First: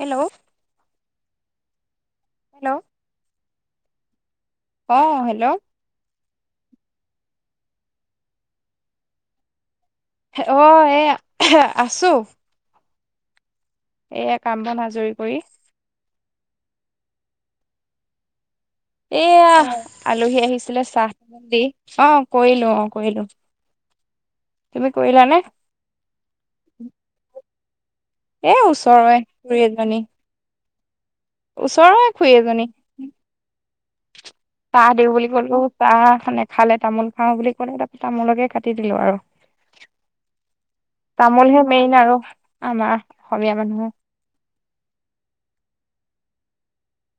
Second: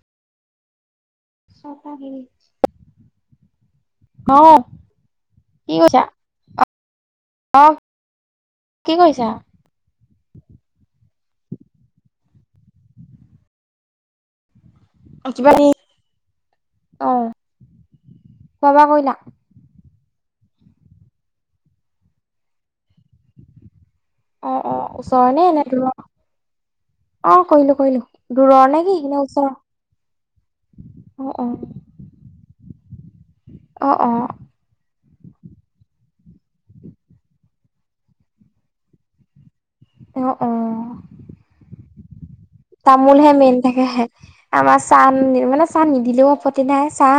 Hello? চফাগিৰী hello? অ', hello অ' কি কৰিছা? অ'-অ', কি কৰিছা? অ', এ আছো। এইয়া কাম বন আজৰি কৰি। কিবা অ'। খোৱা বোৱা কৰিলা? এয়া আলহী আহিছিলে চাহ চ দি অ', কৰিলো অ', কৰিলো। তুমি অ'-অ', ওচৰ কৰিলানে নে এনে দূৰৰ? অ', কৰিলো-কৰিলো। এ দূৰৰ নেকি, ওচৰৰে নে ওচৰৰ? খুৰী এজনী অ', অ', ওচৰৰে খুুৰিএজনী। অ'- অ'। চাহ দিওঁ বুলি কলো চাহ খ নেখালে তামোল খাওঁ বুলি ক'লে তাৰ তামোলকে কাটি দিলো আৰু। অ', তামোলহে মেইন আৰু। আমাৰ তামোল হে অসমীয়া মেইন তাকে। মানুহৰ আমাৰ চাহ মানে চাহ নিদিলেও উফত্তি নাই চাহ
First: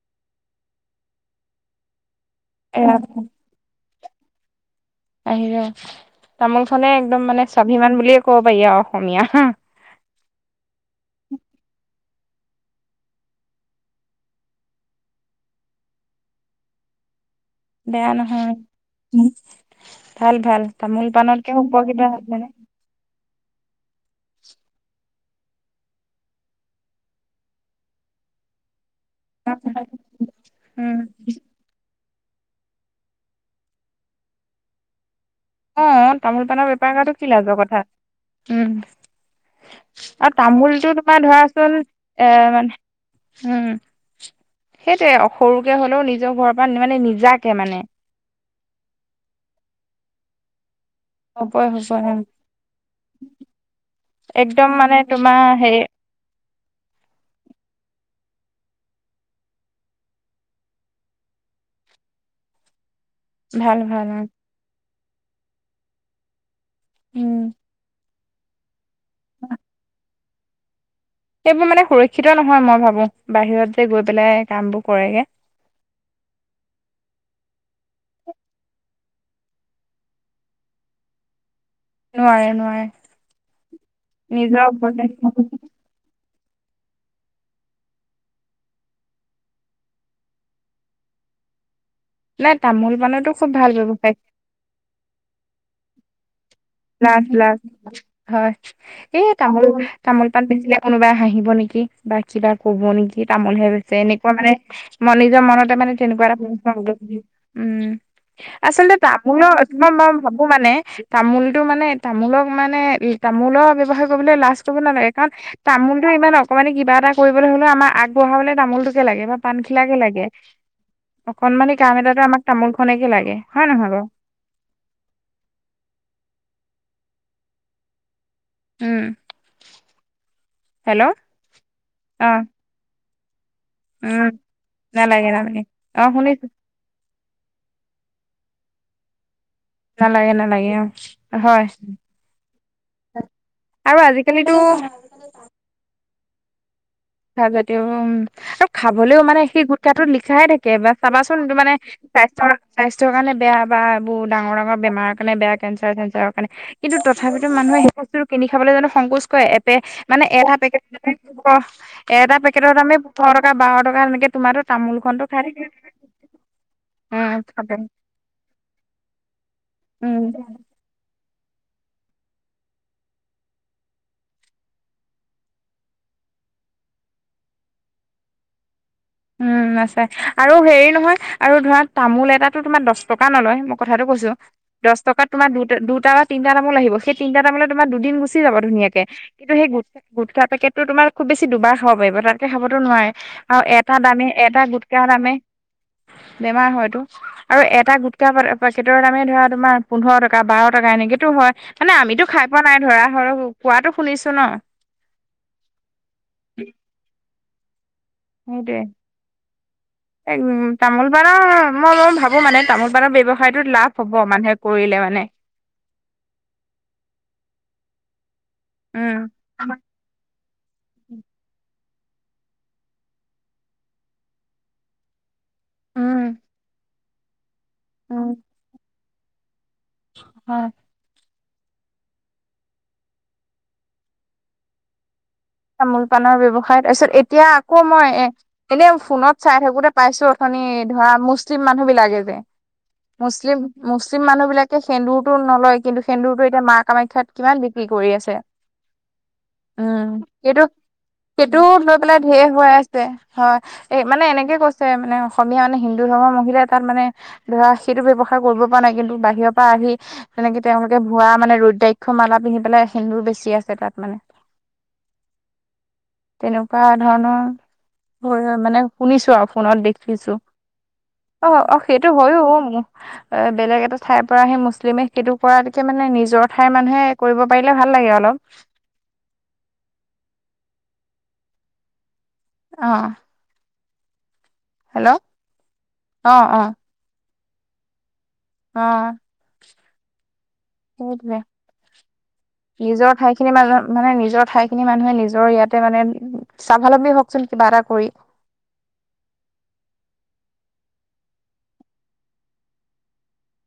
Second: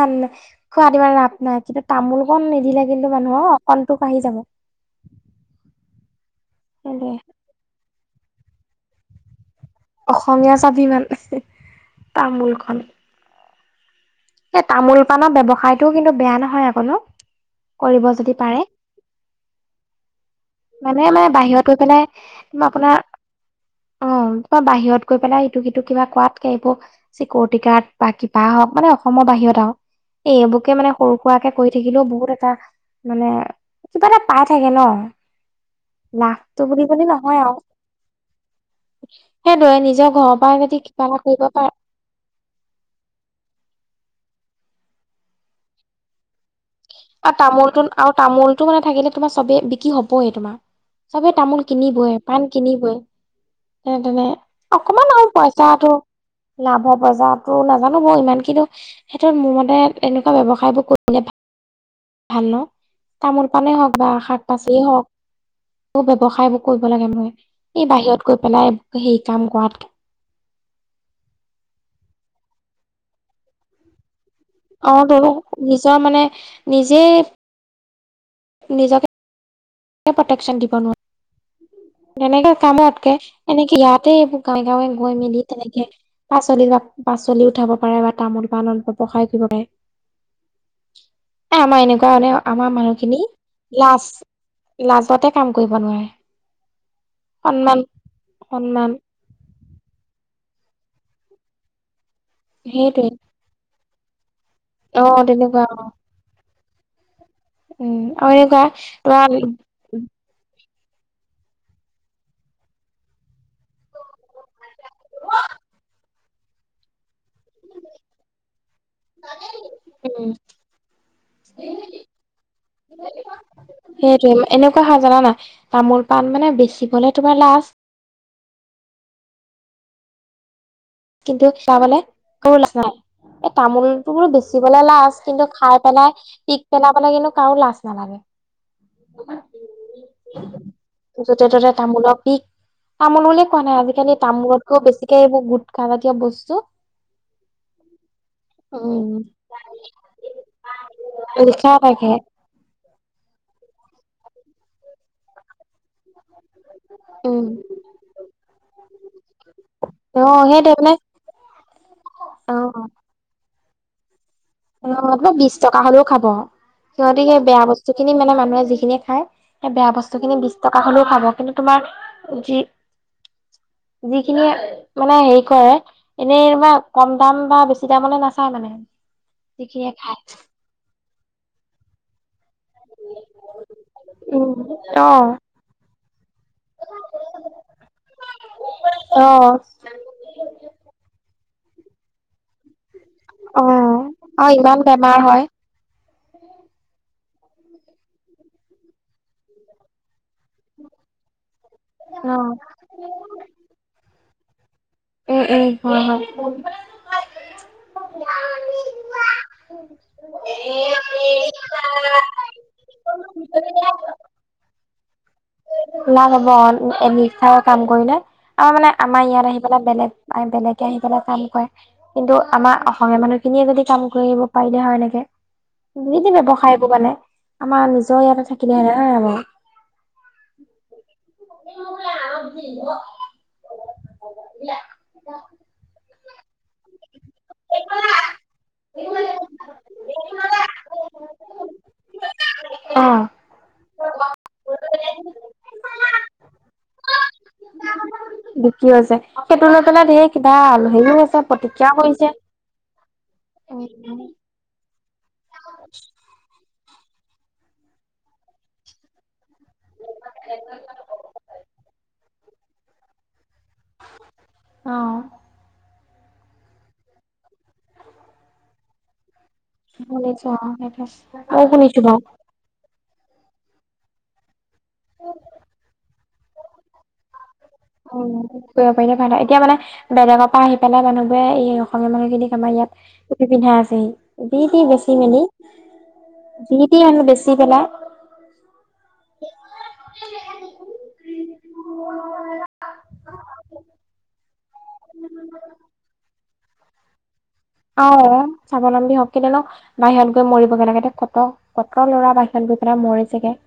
খোৱ দিমমান ৰাপ নাই কিন্তু তামোল। কণ নিদিলে এয়া কিন্তু মানুহ অ কণটো কাঢ়ি যাব। আহি তামোল খনে সেইটোৱে একদম মানে স্বাভিমান বুলিয়ে ক'ব পাৰি আৰু অসমীয়া হ অসমীয়া স্বাভিমান তাৰামোলখন। এই তামোল পাণৰ ব্যৱসায়টোও কিন্তু বেয়া নহয় আকনো। বেয়া নহয় ভাল ভাল মানে তামোল মানে পাণতকে বাহিৰত গৈ পেলাই উপকৃতা হ মানে আপোনাৰ অ কিবা বাহিৰত গৈ পেলাই সিটো সিটো কিবা কোৱাতকে এইবোৰ চিকিউৰিটি গাৰ্ড বা কিবা হওক মানে অসমৰ বাহিৰত আৰুও এই এইবুকে মানে উম সৰু সুৰাকে কৰিৈ থাকিলেও বহুত এটা মানে কিবা এটা পাই থাকে ন। অ তামোল পাৰ লাভটো বুলি বেপাৰ বুলি কৰাটো কি নহয় লাযৰ আৰু কথা। উম সেইদৰে নিজৰ আৰু ঘৰৰ পৰাই যদি তামোলটো কিবা এটা তোমাৰ কৰিব পাৰে ধৰাচোন এ মানে উম সেইটোৱে সৰুকে হলেও নিজৰ ঘৰ আৰু তামোলটো আৰু তামোলটো মানে থাকিলে তোমাৰ চবেই বিকি হ'বহে তোমাৰ চবে তামোল হ'বই হ'বই কিনিবই উম পাণ কিনিবই তেনে তেনে একদম মানে অকমান আৰু তোমাৰ হেৰি পইচাটো। লাভৰ পজায়টো নাজানো ব ইমান কিন্তু সেইটোত মোৰ মতে এনেকুৱা ব্যৱসায়বোৰ কৰিলে ভাল। ভাল ন তামোল পােই ভাল হওক ভাল বা অ শাক পাচিয় হওক ব ব্যৱসায়। কৰিব লাগে মানে উম এই বাহিৰত গৈ পেলাই সেই কাম কৰাতকে। সেইবোৰ মানে সুৰক্ষিত নহয় মই ভাবো বাহিৰত যে গৈ পেলাই। কাম বোৰ অৱ কৰেগে ধলক নিজৰ মানে নিজেই। নিজকে, প্ৰটেক্যন দিব নোৱাৰে। নোৱাৰে তেনেকে নোৱাৰে কামতকে এনেকে ইয়াতে এইবোৰ গাঁৱে নিজৰ গাঁৱে ওপৰতে গৈ মেলি তেনেকে পাচলি পাচলি উঠাব পাৰে বা তামোল-পাণত ব্যৱসায় কৰিব পাৰে। আমাই এনেকুৱা কাৰণে নাই আমাৰ তামোল মানুহখিনি পাণতো খুব ভাল লাজ, ব্যৱসায় লাজতে কাম কৰিব নোৱাৰে। লাজ লাজ সন্মান হয় সন্মান এই কাম তামোল পা বেচিলে কোনোবাই হাঁহিব নেকি বা কিবা কব সেইটোৱে নেকি তামোলহে বেচ এ মই অ মানে নিজৰ তেনেকুৱা মনতে অ মানে তেনেকুৱা এটা প্ৰশ্ন উদয় হৈছে। উম আৰু এনেকুৱা আচলতে তোমাৰ তামোলৰ মই মই ভাবো মানে তামোল। মানে তামোলক মানে তামোলৰ ব্যাৱসায়ী কৰিবলৈ লাজ কৰিব নালাগে কাৰণ তামোল ইমান অকণমানি মানে কিবা এটা কৰিবলৈ হলে আমাৰ আগবঢ়াবলৈ তামোলটোকে লাগে বা পাণখিলাকে লাগে। উম অকনমানি কাম এটাটো আমাক তামোল খনেকে লাগে হয় নহয় বাওঁ সেইটোৱে এনেকুৱা জানা নাই তামোল-পাণ বেচিবলে তোমাৰ লাজ উম হেল্ল' কিন্তু চাবলে অ কাৰো লাজ নাই তামোলতো উম বোলো বেচিবলৈ লাজ নালাগে কিন্তু নালাগে খাই অ পেলাই শুনিছো পিক পেলাবলে কিন্তু। কাৰো লাজ নালাগে নালাগে নালাগে অ যতে হয় ত'তে তামোলৰ পিক তামোল বুলিয় কোৱা নাই আৰু আজিকালি আজিকালিতো তামোলতকৈও বেছিকে এইবোৰ গোটকাজাতীয় বস্তু। যদিও উম আৰু উম খাবলৈও মানে সেই গোটকাটোত লিখাইে থাকে বা চাবাচোন লিখা মানে থাকে স্বাস্থ্যৰ স্বাস্থ্যৰ কাৰণে বেয়া বা এইবোৰ ডাঙৰ ডাঙৰ বেমাৰ কাৰে বেয়া কেঞ্চাৰ চেঞ্চাৰ কিন্তু উম তথাপিতো মানুহে সেই বস্তু কিনি খাবলৈ জানো সংকোচ কৰে এপে অ মানে এটা সেইটোৱে পেকেট মানে এটা পেকেটত অ আমি পোন্ধৰ টকা বাৰ টকা সেনেকে অ আপোনাৰ বিশ টকা হ'লেও খাব। সিহঁতি উম সেই বেয়া খাব বস্তু খিনি মানে মানুহে যিখিনি খায় সেই বেয়া বস্তু উম খিনি বিশ টকা হলেও খাব। কিন্ত তোমাৰ যি যিখিনি মানে হেৰি কৰে এনেইবা কম দাম বা বেছি দামলে নাচায় মানে। উম যিখিনিয়ে আছে, খায়। আৰু হেৰি নহয় আৰু ধৰা তামোল এটাাত দহ টকা নলয় মই কথাটো কৈছোঁ, উম, দহ টকাত অ', দুটা-দুটা বা তিনিটা তামোল আহিব। সেই তিনিটা তামোল তোমাৰ দুদিন গুচি যাব ধুনীয়াকে কিন্তু অ', সেই গুটকা-গুটকা পেকটো তোমাৰ খুব বেছি দুবাৰ খাব পাৰিব তাতকে খাবতো নোৱাৰে আৰু এট অ', তাত আমি অ' এটা ইমান গুটখাত বেমাৰ আমি হয়। বেমাৰ হয়তো। আৰু এটা গুটকা পেকেটৰ দামেই ধৰা তোমাৰ পোন্ধৰ টকা বাৰ টকা এনেকেতো হয়। মানে আমিতো অ' খাই উম, পোৱা নাই ধৰা হ'লেও কোৱাতটো শুনিছো ন? উম', হয়-হয়। সেইটোৱে। [unintelligible] উম', তামোল-পাণৰ মই অলপমান ভাবো মানে তামোল পাৰ ব্যৱসায়টোত লাভ হ'ব মানুহে কৰিলে মানে। লাভ হ'ব নিষ্ঠাৰে কাম কৰিলে। আৰু মানে আমাৰ উম ইয়াত আহি পেলাই বেলেগ-বেলেগে আহি পেলাই কাম কৰে। কিন্তু আমাৰ অসমীয়া মানুহখিনিয়ে যদি কাম কৰিব পাৰিলে হয় এনেকে। দুইটি উম বৱসায়বোৰ মানে, আমাৰ নিজৰ উম ইয়াতে থাকিলে হয় নাই বাওঁ? হয়। [unintelligible] তামোল-পাণৰ ব্যৱসায় তাৰ পিছত এতিয়া আকৌ মই এ এনে ফোনত চাই থাকোতে পাইছো অথনি ধৰা মুছলিম মানুহ বিলাকে যে, অ মুছলিম মুছলিম মানুহ বিলাকে সেন্দুৰতটো নলয় কিন্তু সেন্দুৰতটো এতিয়া মা কামাখ্যাত কিমান বিক্ৰী কৰি আছে। বিকি আছে, সেইটো লৈ উম পেলাই ধেৰ হেৰিও হৈছে সেইটো প্ৰতিক্ৰিয়াও লৈ পেলাই কৰিছে ধেৰ হৈ আছে হয়, মানে এনেকে কৈ ছে মানে অসমীয়া মানে হিন্দু ধৰ্মৰ মহিলাই তাত মানে ধৰা সেইটো ব্যৱসায় কৰিব পৰা নাই কিন্তু বাহিৰৰ পা আহি তেনেকে তেওঁলোকে ভুৱা মানে ৰুদ্ৰাক্ষ মালা পিন্ধি পেলাই সেন্দুৰ বেছি আছে। সেই তাত মানে। অ তেনেকুৱা ধৰণৰ হৈ, মানে শুনিছো আৰু। ফোনত দেখিছো শুনিছো অ সেইটো মইও অ'-অ', শুনিছো সেইটো বাৰু হয়ো অ, মোৰ অ, বেলেগ এটা ঠাইৰ পৰা আহি মুছলিমে সেইটো কৰা দেখি মানে নিজৰ ঠাইৰ মানুহে কৰিব পাৰিলে ভাল লাগে অলপ অ', কৰিব পাৰিলে ভাল হয়, এতিয়া মানে বেলেগৰ পৰা আহি পেলাই মানুহবোৰে এই অসমীয়া মানুহ খিনিক আমাৰ অ ইয়াত টুপী-পিন্ধাই আছেহি। যি-টি হেল্ল' বেছি মেলি, অ অ যি-টি আনি বেছি পেলাই। অ'। হ [inaudible] সেইটোৱেই, নিজৰ ঠাইখিনি মাজত মানে নিজৰ ঠাই খিনি মানুহে নিজৰ ইয়াতে মানে স্বাৱলম্বী হ অ', স্বাৱলম্বী হওক [unintelligible] বাহিৰত গৈ মৰিব গে লাগে, কত-কত ল'ৰা বাহিৰা গৈ পেলাই মৰিছে গে।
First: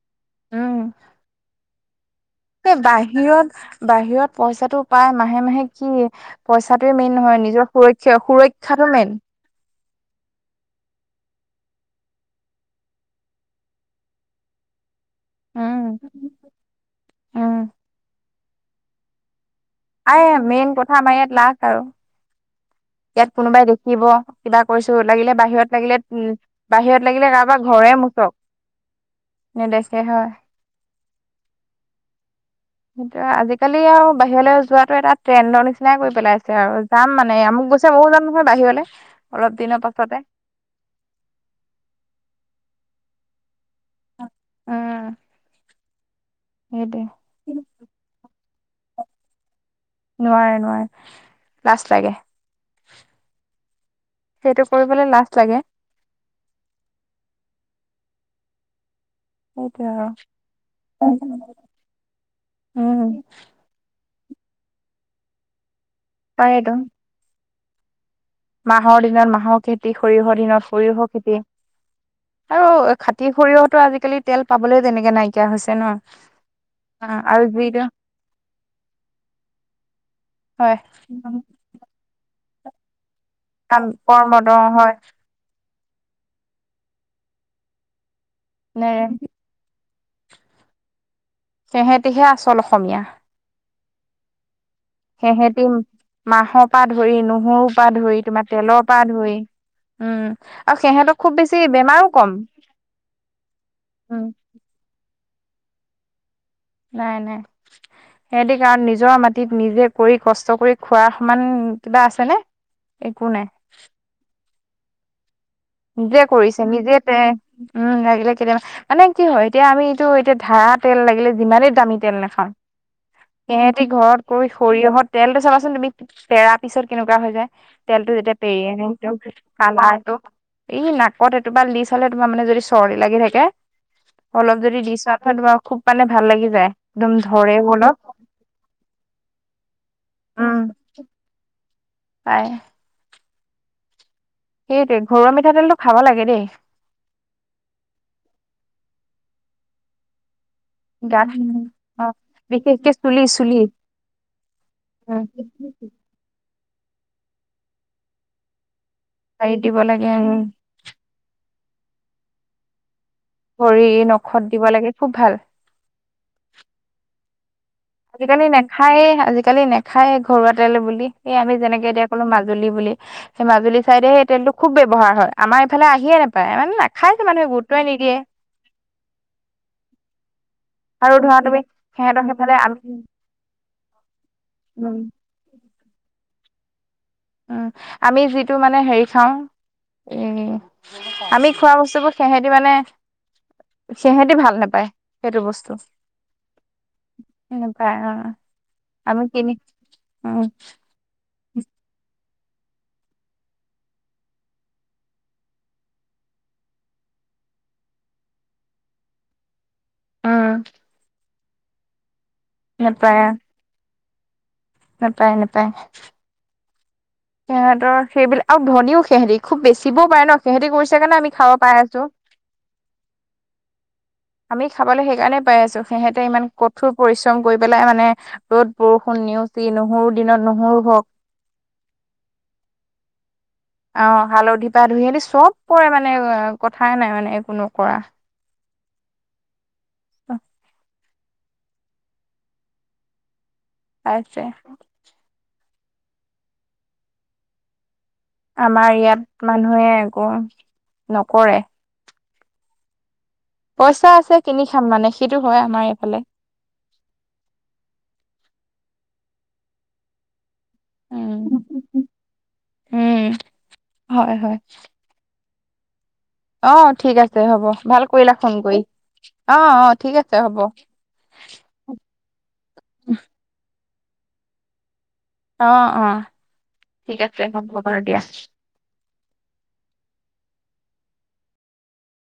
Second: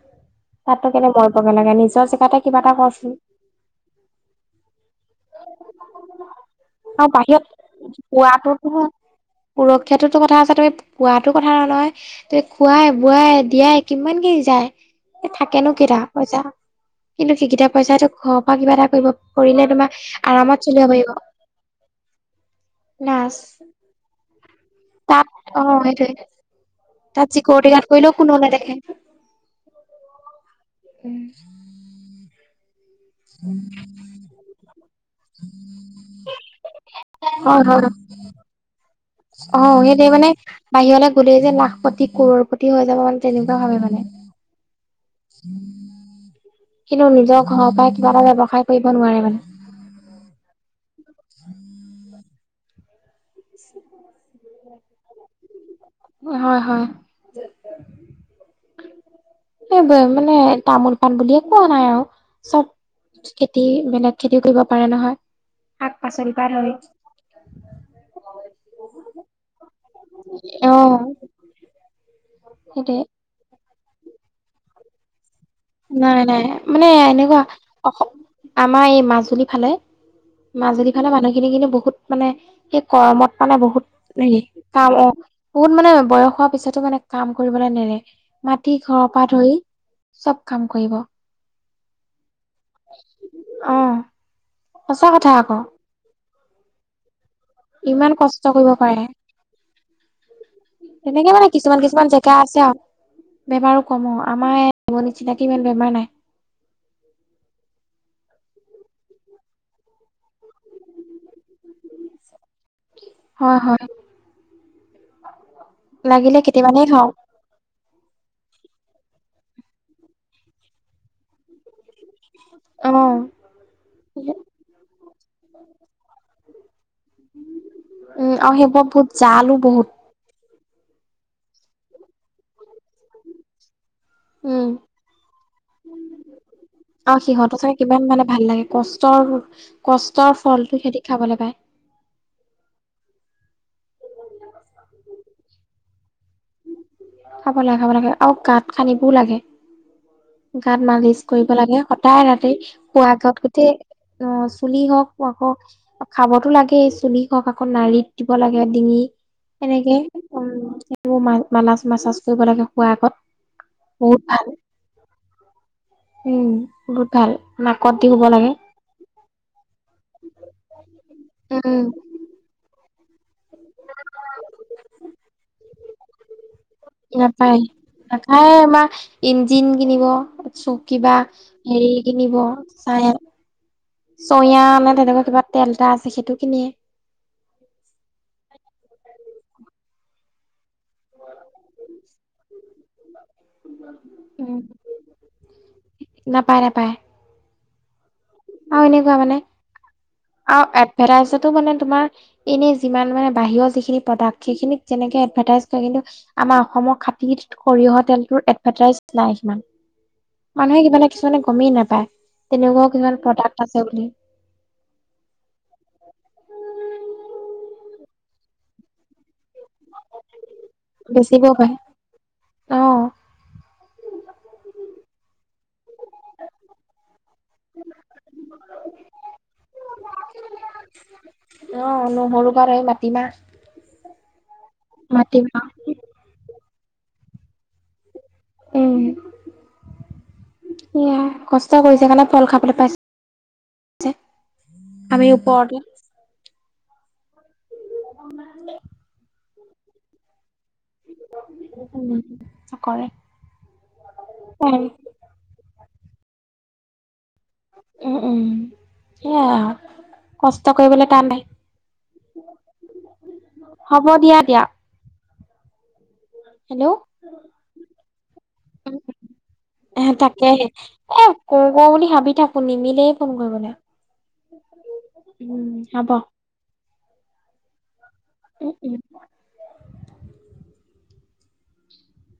উম তাতো কেলে মৰিব গে লাগে নিজৰ জেগাতে কিবা এটা এই কৰচোন, বাহিৰত-বাহিৰত পইচাটো পাই মাহে-মাহে কি পইচাটোৱেই আৰু মেইন নহয় বাহিৰত নিজৰ পোৱাটোতো সুৰক্ষা-সুৰক্ষাটো মেইন। সুৰক্ষাটোতো কথা আছে, তুমি পোৱাতো কথা ন [unintelligible] -নহয় তুমি খোৱাই-বোৱাই, দিয়াই, কিমানকিনি যায়। থাকেনো কেইটা উম পইচা, কিন্তু সি উম কিটা পইচাটো ঘৰৰ পৰা কিবা এটা কৰিব কৰিলে তোমাৰ আই মেইন আৰামত চলিব কথা আমাৰ পাৰিব। ইয়াত লাখ আৰু ইয়াত প্লাছ কোনোবাই দেখিব কিবা কৰিছো তাত লাগিলে অ বাহিৰত লাগিলে সেইটোয়ে উম বাহিৰত তাত লাগিলে কাৰোবাৰ চিকিউৰিটি গাৰ্ড ঘৰে কৰিলেও কোনো মোচক। নেদেখে নেদেখে হয়। উম'। সেইটোৱেই আৰু আজিকালি আৰু বাহিৰলৈ যোৱাটো এটা ট্ৰেণ্ডৰ নিচিনাই কৰি পেলাইছে আৰু যাম মানে আ হয় মোক হয় গৈছে ময়ো যাম নহয় বাহিৰলে। অ', সেইটোৱেই মানে বাহিৰলৈ গ'লেই যে লাখপতি, কৰৰপ্ৰতি হৈ যাব মানে তেনেকু হয় মানে। উম [inaudible] কিন্তু নিজৰ সেইটোৱে ঘৰৰ পৰাই কিবা এটা ব্যৱসায় কৰিব নোৱাৰে মানে। নোৱাৰে-নোৱাৰে। লাজ লাগে। সেইটো কৰিবলৈ লাজ লাগে? হয়-হয় [inaudible] সেইটোৱে আৰু এইবাৰ মানে তামোল-পাণ বুলিয়ে কোৱা নাই আৰু উম চব খেতি বেলেগ খেতিও কৰিব পাৰে নহয়। শাক-পাচলিৰ পৰা পাৰেতো ধৰি মাহৰ দিনত মাহৰ খেতি, সৰিয়হৰ দিনত অ সৰিয়হৰ খেতি। আৰু সেইটোৱে খাতি সৰিয়হতো আজিকালি তেল পাবলৈ তেনেকে নাই। নাই-নাই মানে এনেকুৱা আৰু যিটো অস [unintelligible] আমাৰ এই মাজুলী ফালে হয় মাজুলীফালে মানুহখিনি কিন্তু বহুত মানে সেই কৰ্মত মানে কাম বহুত হেৰি কৰ্মত অ কাম হয় ও বহুত মানে বয়স হোৱা পিছতো মানে কাম কৰিবলৈ নেৰে। মাটি নে ঘৰৰ পৰা ধৰি চব কাম কৰিব। সেহেঁতিহে আচল অসমীয়া। অ সঁচা কথা আকৌ। সেহেতি মাহৰ পৰা ধৰি, নহৰুৰ পৰা ইমান ধৰি, কষ্ট তোমাৰ কৰিব তেলৰ পৰা পাৰে ধৰি। উম আৰু সিহঁতক তেনেকে খুব মানে বেছি কিছুমান কিছুমান বেমাৰো জেগা কম। আছে আৰু বেমাৰো কম, উম অ। আমাৰ [unintelligible] নিচিনাকে ইমান বেমাৰ নাই। নাই-নাই। সিহঁতে কাৰণ নিজৰ মাটিত নিজে কৰি কষ্ট কৰি খোৱাৰ সমান কিবা আছেনে? একো নাই। হয় হয় [inaudible] নিজে লাগিলে কৰিছে কেতিয়াবানে নিজে খাওঁ তে উম লাগিলে কেতিয়াবা মানে কি হয় এতিয়া আমিটো এতিয়া ধাৰা তেল লাগিলে যিমানেই দামী তেল নাখাওঁ অ সিহতি ঘৰত কৰি সৰিয়হত তেলটো চাবাচোন তুমি পেৰা পিছত কেনেকুৱা হৈ যায় তেলটো উম যেতিয়া আৰু পেৰি সেইবোৰ বহুত আনে জালো বহুত কালাৰটো এই নাকত এটোপাল দি চালে তোমাৰ মানে যদি চৰ্দি লাগি থাকে অলপ উম যদি দি চা তোমাৰ খুব মানে ভাল লাগি যায়। একদম ধৰেও অলপ। ক কষ্টৰ ফলটো সিহতি খাবলৈ পায়। পায়। সেইটোৱে। ঘৰুৱা মিঠাতেলটো খাব লাগে দেই। খাব লাগে, খাব লাগে আৰু গাত সানিবও লাগে। গাত মালিচ কৰিব লাগে। অ সদায় ৰাতি বিশেষকে শুৱা চুলি আগত চুলি গোটেই অ চুলি হওক, উম। হওক খাবতো লাগে। সেই চুলি হওক আকৌ নাড়িত দিব লাগে। ডিঙি হেৰিত দিব সেনেকে লাগে উম সবোৰ মা মালাজ মাছাজ কৰিব লাগে খোৱাৰ আগত। ভৰি বহুত ভাল নখত দিব লাগে খুব ভাল। উম বহুত ভাল নাকত দি শুব আজিকালি লাগে নেখায়ে আজিকালি নেখ খাই ঘৰুৱাতেল বুলি। এই আমি উম যেনেকে এতিয়া কলো মাজুলী বুলি। সেই মাজুলী চাইডে সেই তেলটো খুব ব্যৱহাৰ হয়। আমাৰ ইফালে আহিয়ে নাপায়। নাখাইছে মানুহে নাপায়, গুৰুত্বই নিদিয়ে নাখায় আমাৰ ইঞ্জিন কিনিব ছ কিবা আৰু ধৰা তুমি হেৰি সিহঁতৰ কিনিব, সেইফালে আমি চাই চইয়া উম মানে তেনেকুৱা কিবা তেল এটা আছে সেইটো কিনিয়ে। উম আমি যিটো মানে হেৰি খাওঁ, উ আমি খোৱা বস্তুবোৰ সেহেঁতি মানে সিহেতি ভাল উম নাপায় সেইটো বস্তু। নাপায় নাপায় পায়, অ। আৰু এনেকুৱা আমি মানে কিনি উম আৰু এৰাৰ পাছতো মানে তোমাৰ এনেই যিমান মানে বাহিৰৰ যিখিনি প্ৰডাক্ট সেইখিনিত যেনেকে এডভাৰ্টাইজ কৰে কিন্তু আমাৰ অসমৰ খাতি সৰিয়হ তেলটোৰ এডভেটাইছ নাই। উম মানুহে কিবাে কিছুমানে গমেই নাপায় তেনেকুৱাও কিছুমান নাপায় প্ৰডাক্ট আছে বুলি। নাপায়, নাপায়। সিহঁতৰ সেইবিলাক আৰু ধনীও সিহঁতি। খুব বেচিবও পাৰে ন সিহতি কৰিছে কাৰণে আমি বেচিবও খাব পাৰে পাই আছো। অ আমি খাবলৈ সেইকাৰণে পাই আছো সিহঁতে ইমান কঠোৰ পৰিশ্ৰম কৰি পেলাই মানে ৰ'দ বৰষুণ নেওচি নহৰু দিনত নহয়ও, হওক। অ নহৰু কাৰনে এই মাটি অ হালধি পা ধুই আদি চব মাটিমাহ কৰে মানে কথাই নাই মানে একো নো কৰা। উম অ [inaudible] কষ্ট কৰিছে কাৰণে ফল খাবলৈ পাইছে পাইছে আমি ওপৰতে। [inaudible] আমাৰ ইয়াত মানুহে একো নকৰে। কৰে পইচা আছে কিনি খাম মানে সেইটো হয় আমাৰ এইফালে। উম উম সেয়া আৰু। কষ্ট কৰিবলৈ টান উম নাই উম হব হয় দিয়া, হয় দিয়া। অ হেল্ল'। ঠিক আছে হ'ব ভাল কৰিলা ফোন কৰি। অ অ এ ঠিক আছে হ'ব তাকেহে এ কৰো কৰো বুলি ভাবি থাকো নিমিলেই ফোন কৰিবলে। [unintelligible] অ অ ঠিক আছে হ'ব বাৰু দিয়া। উম, উম।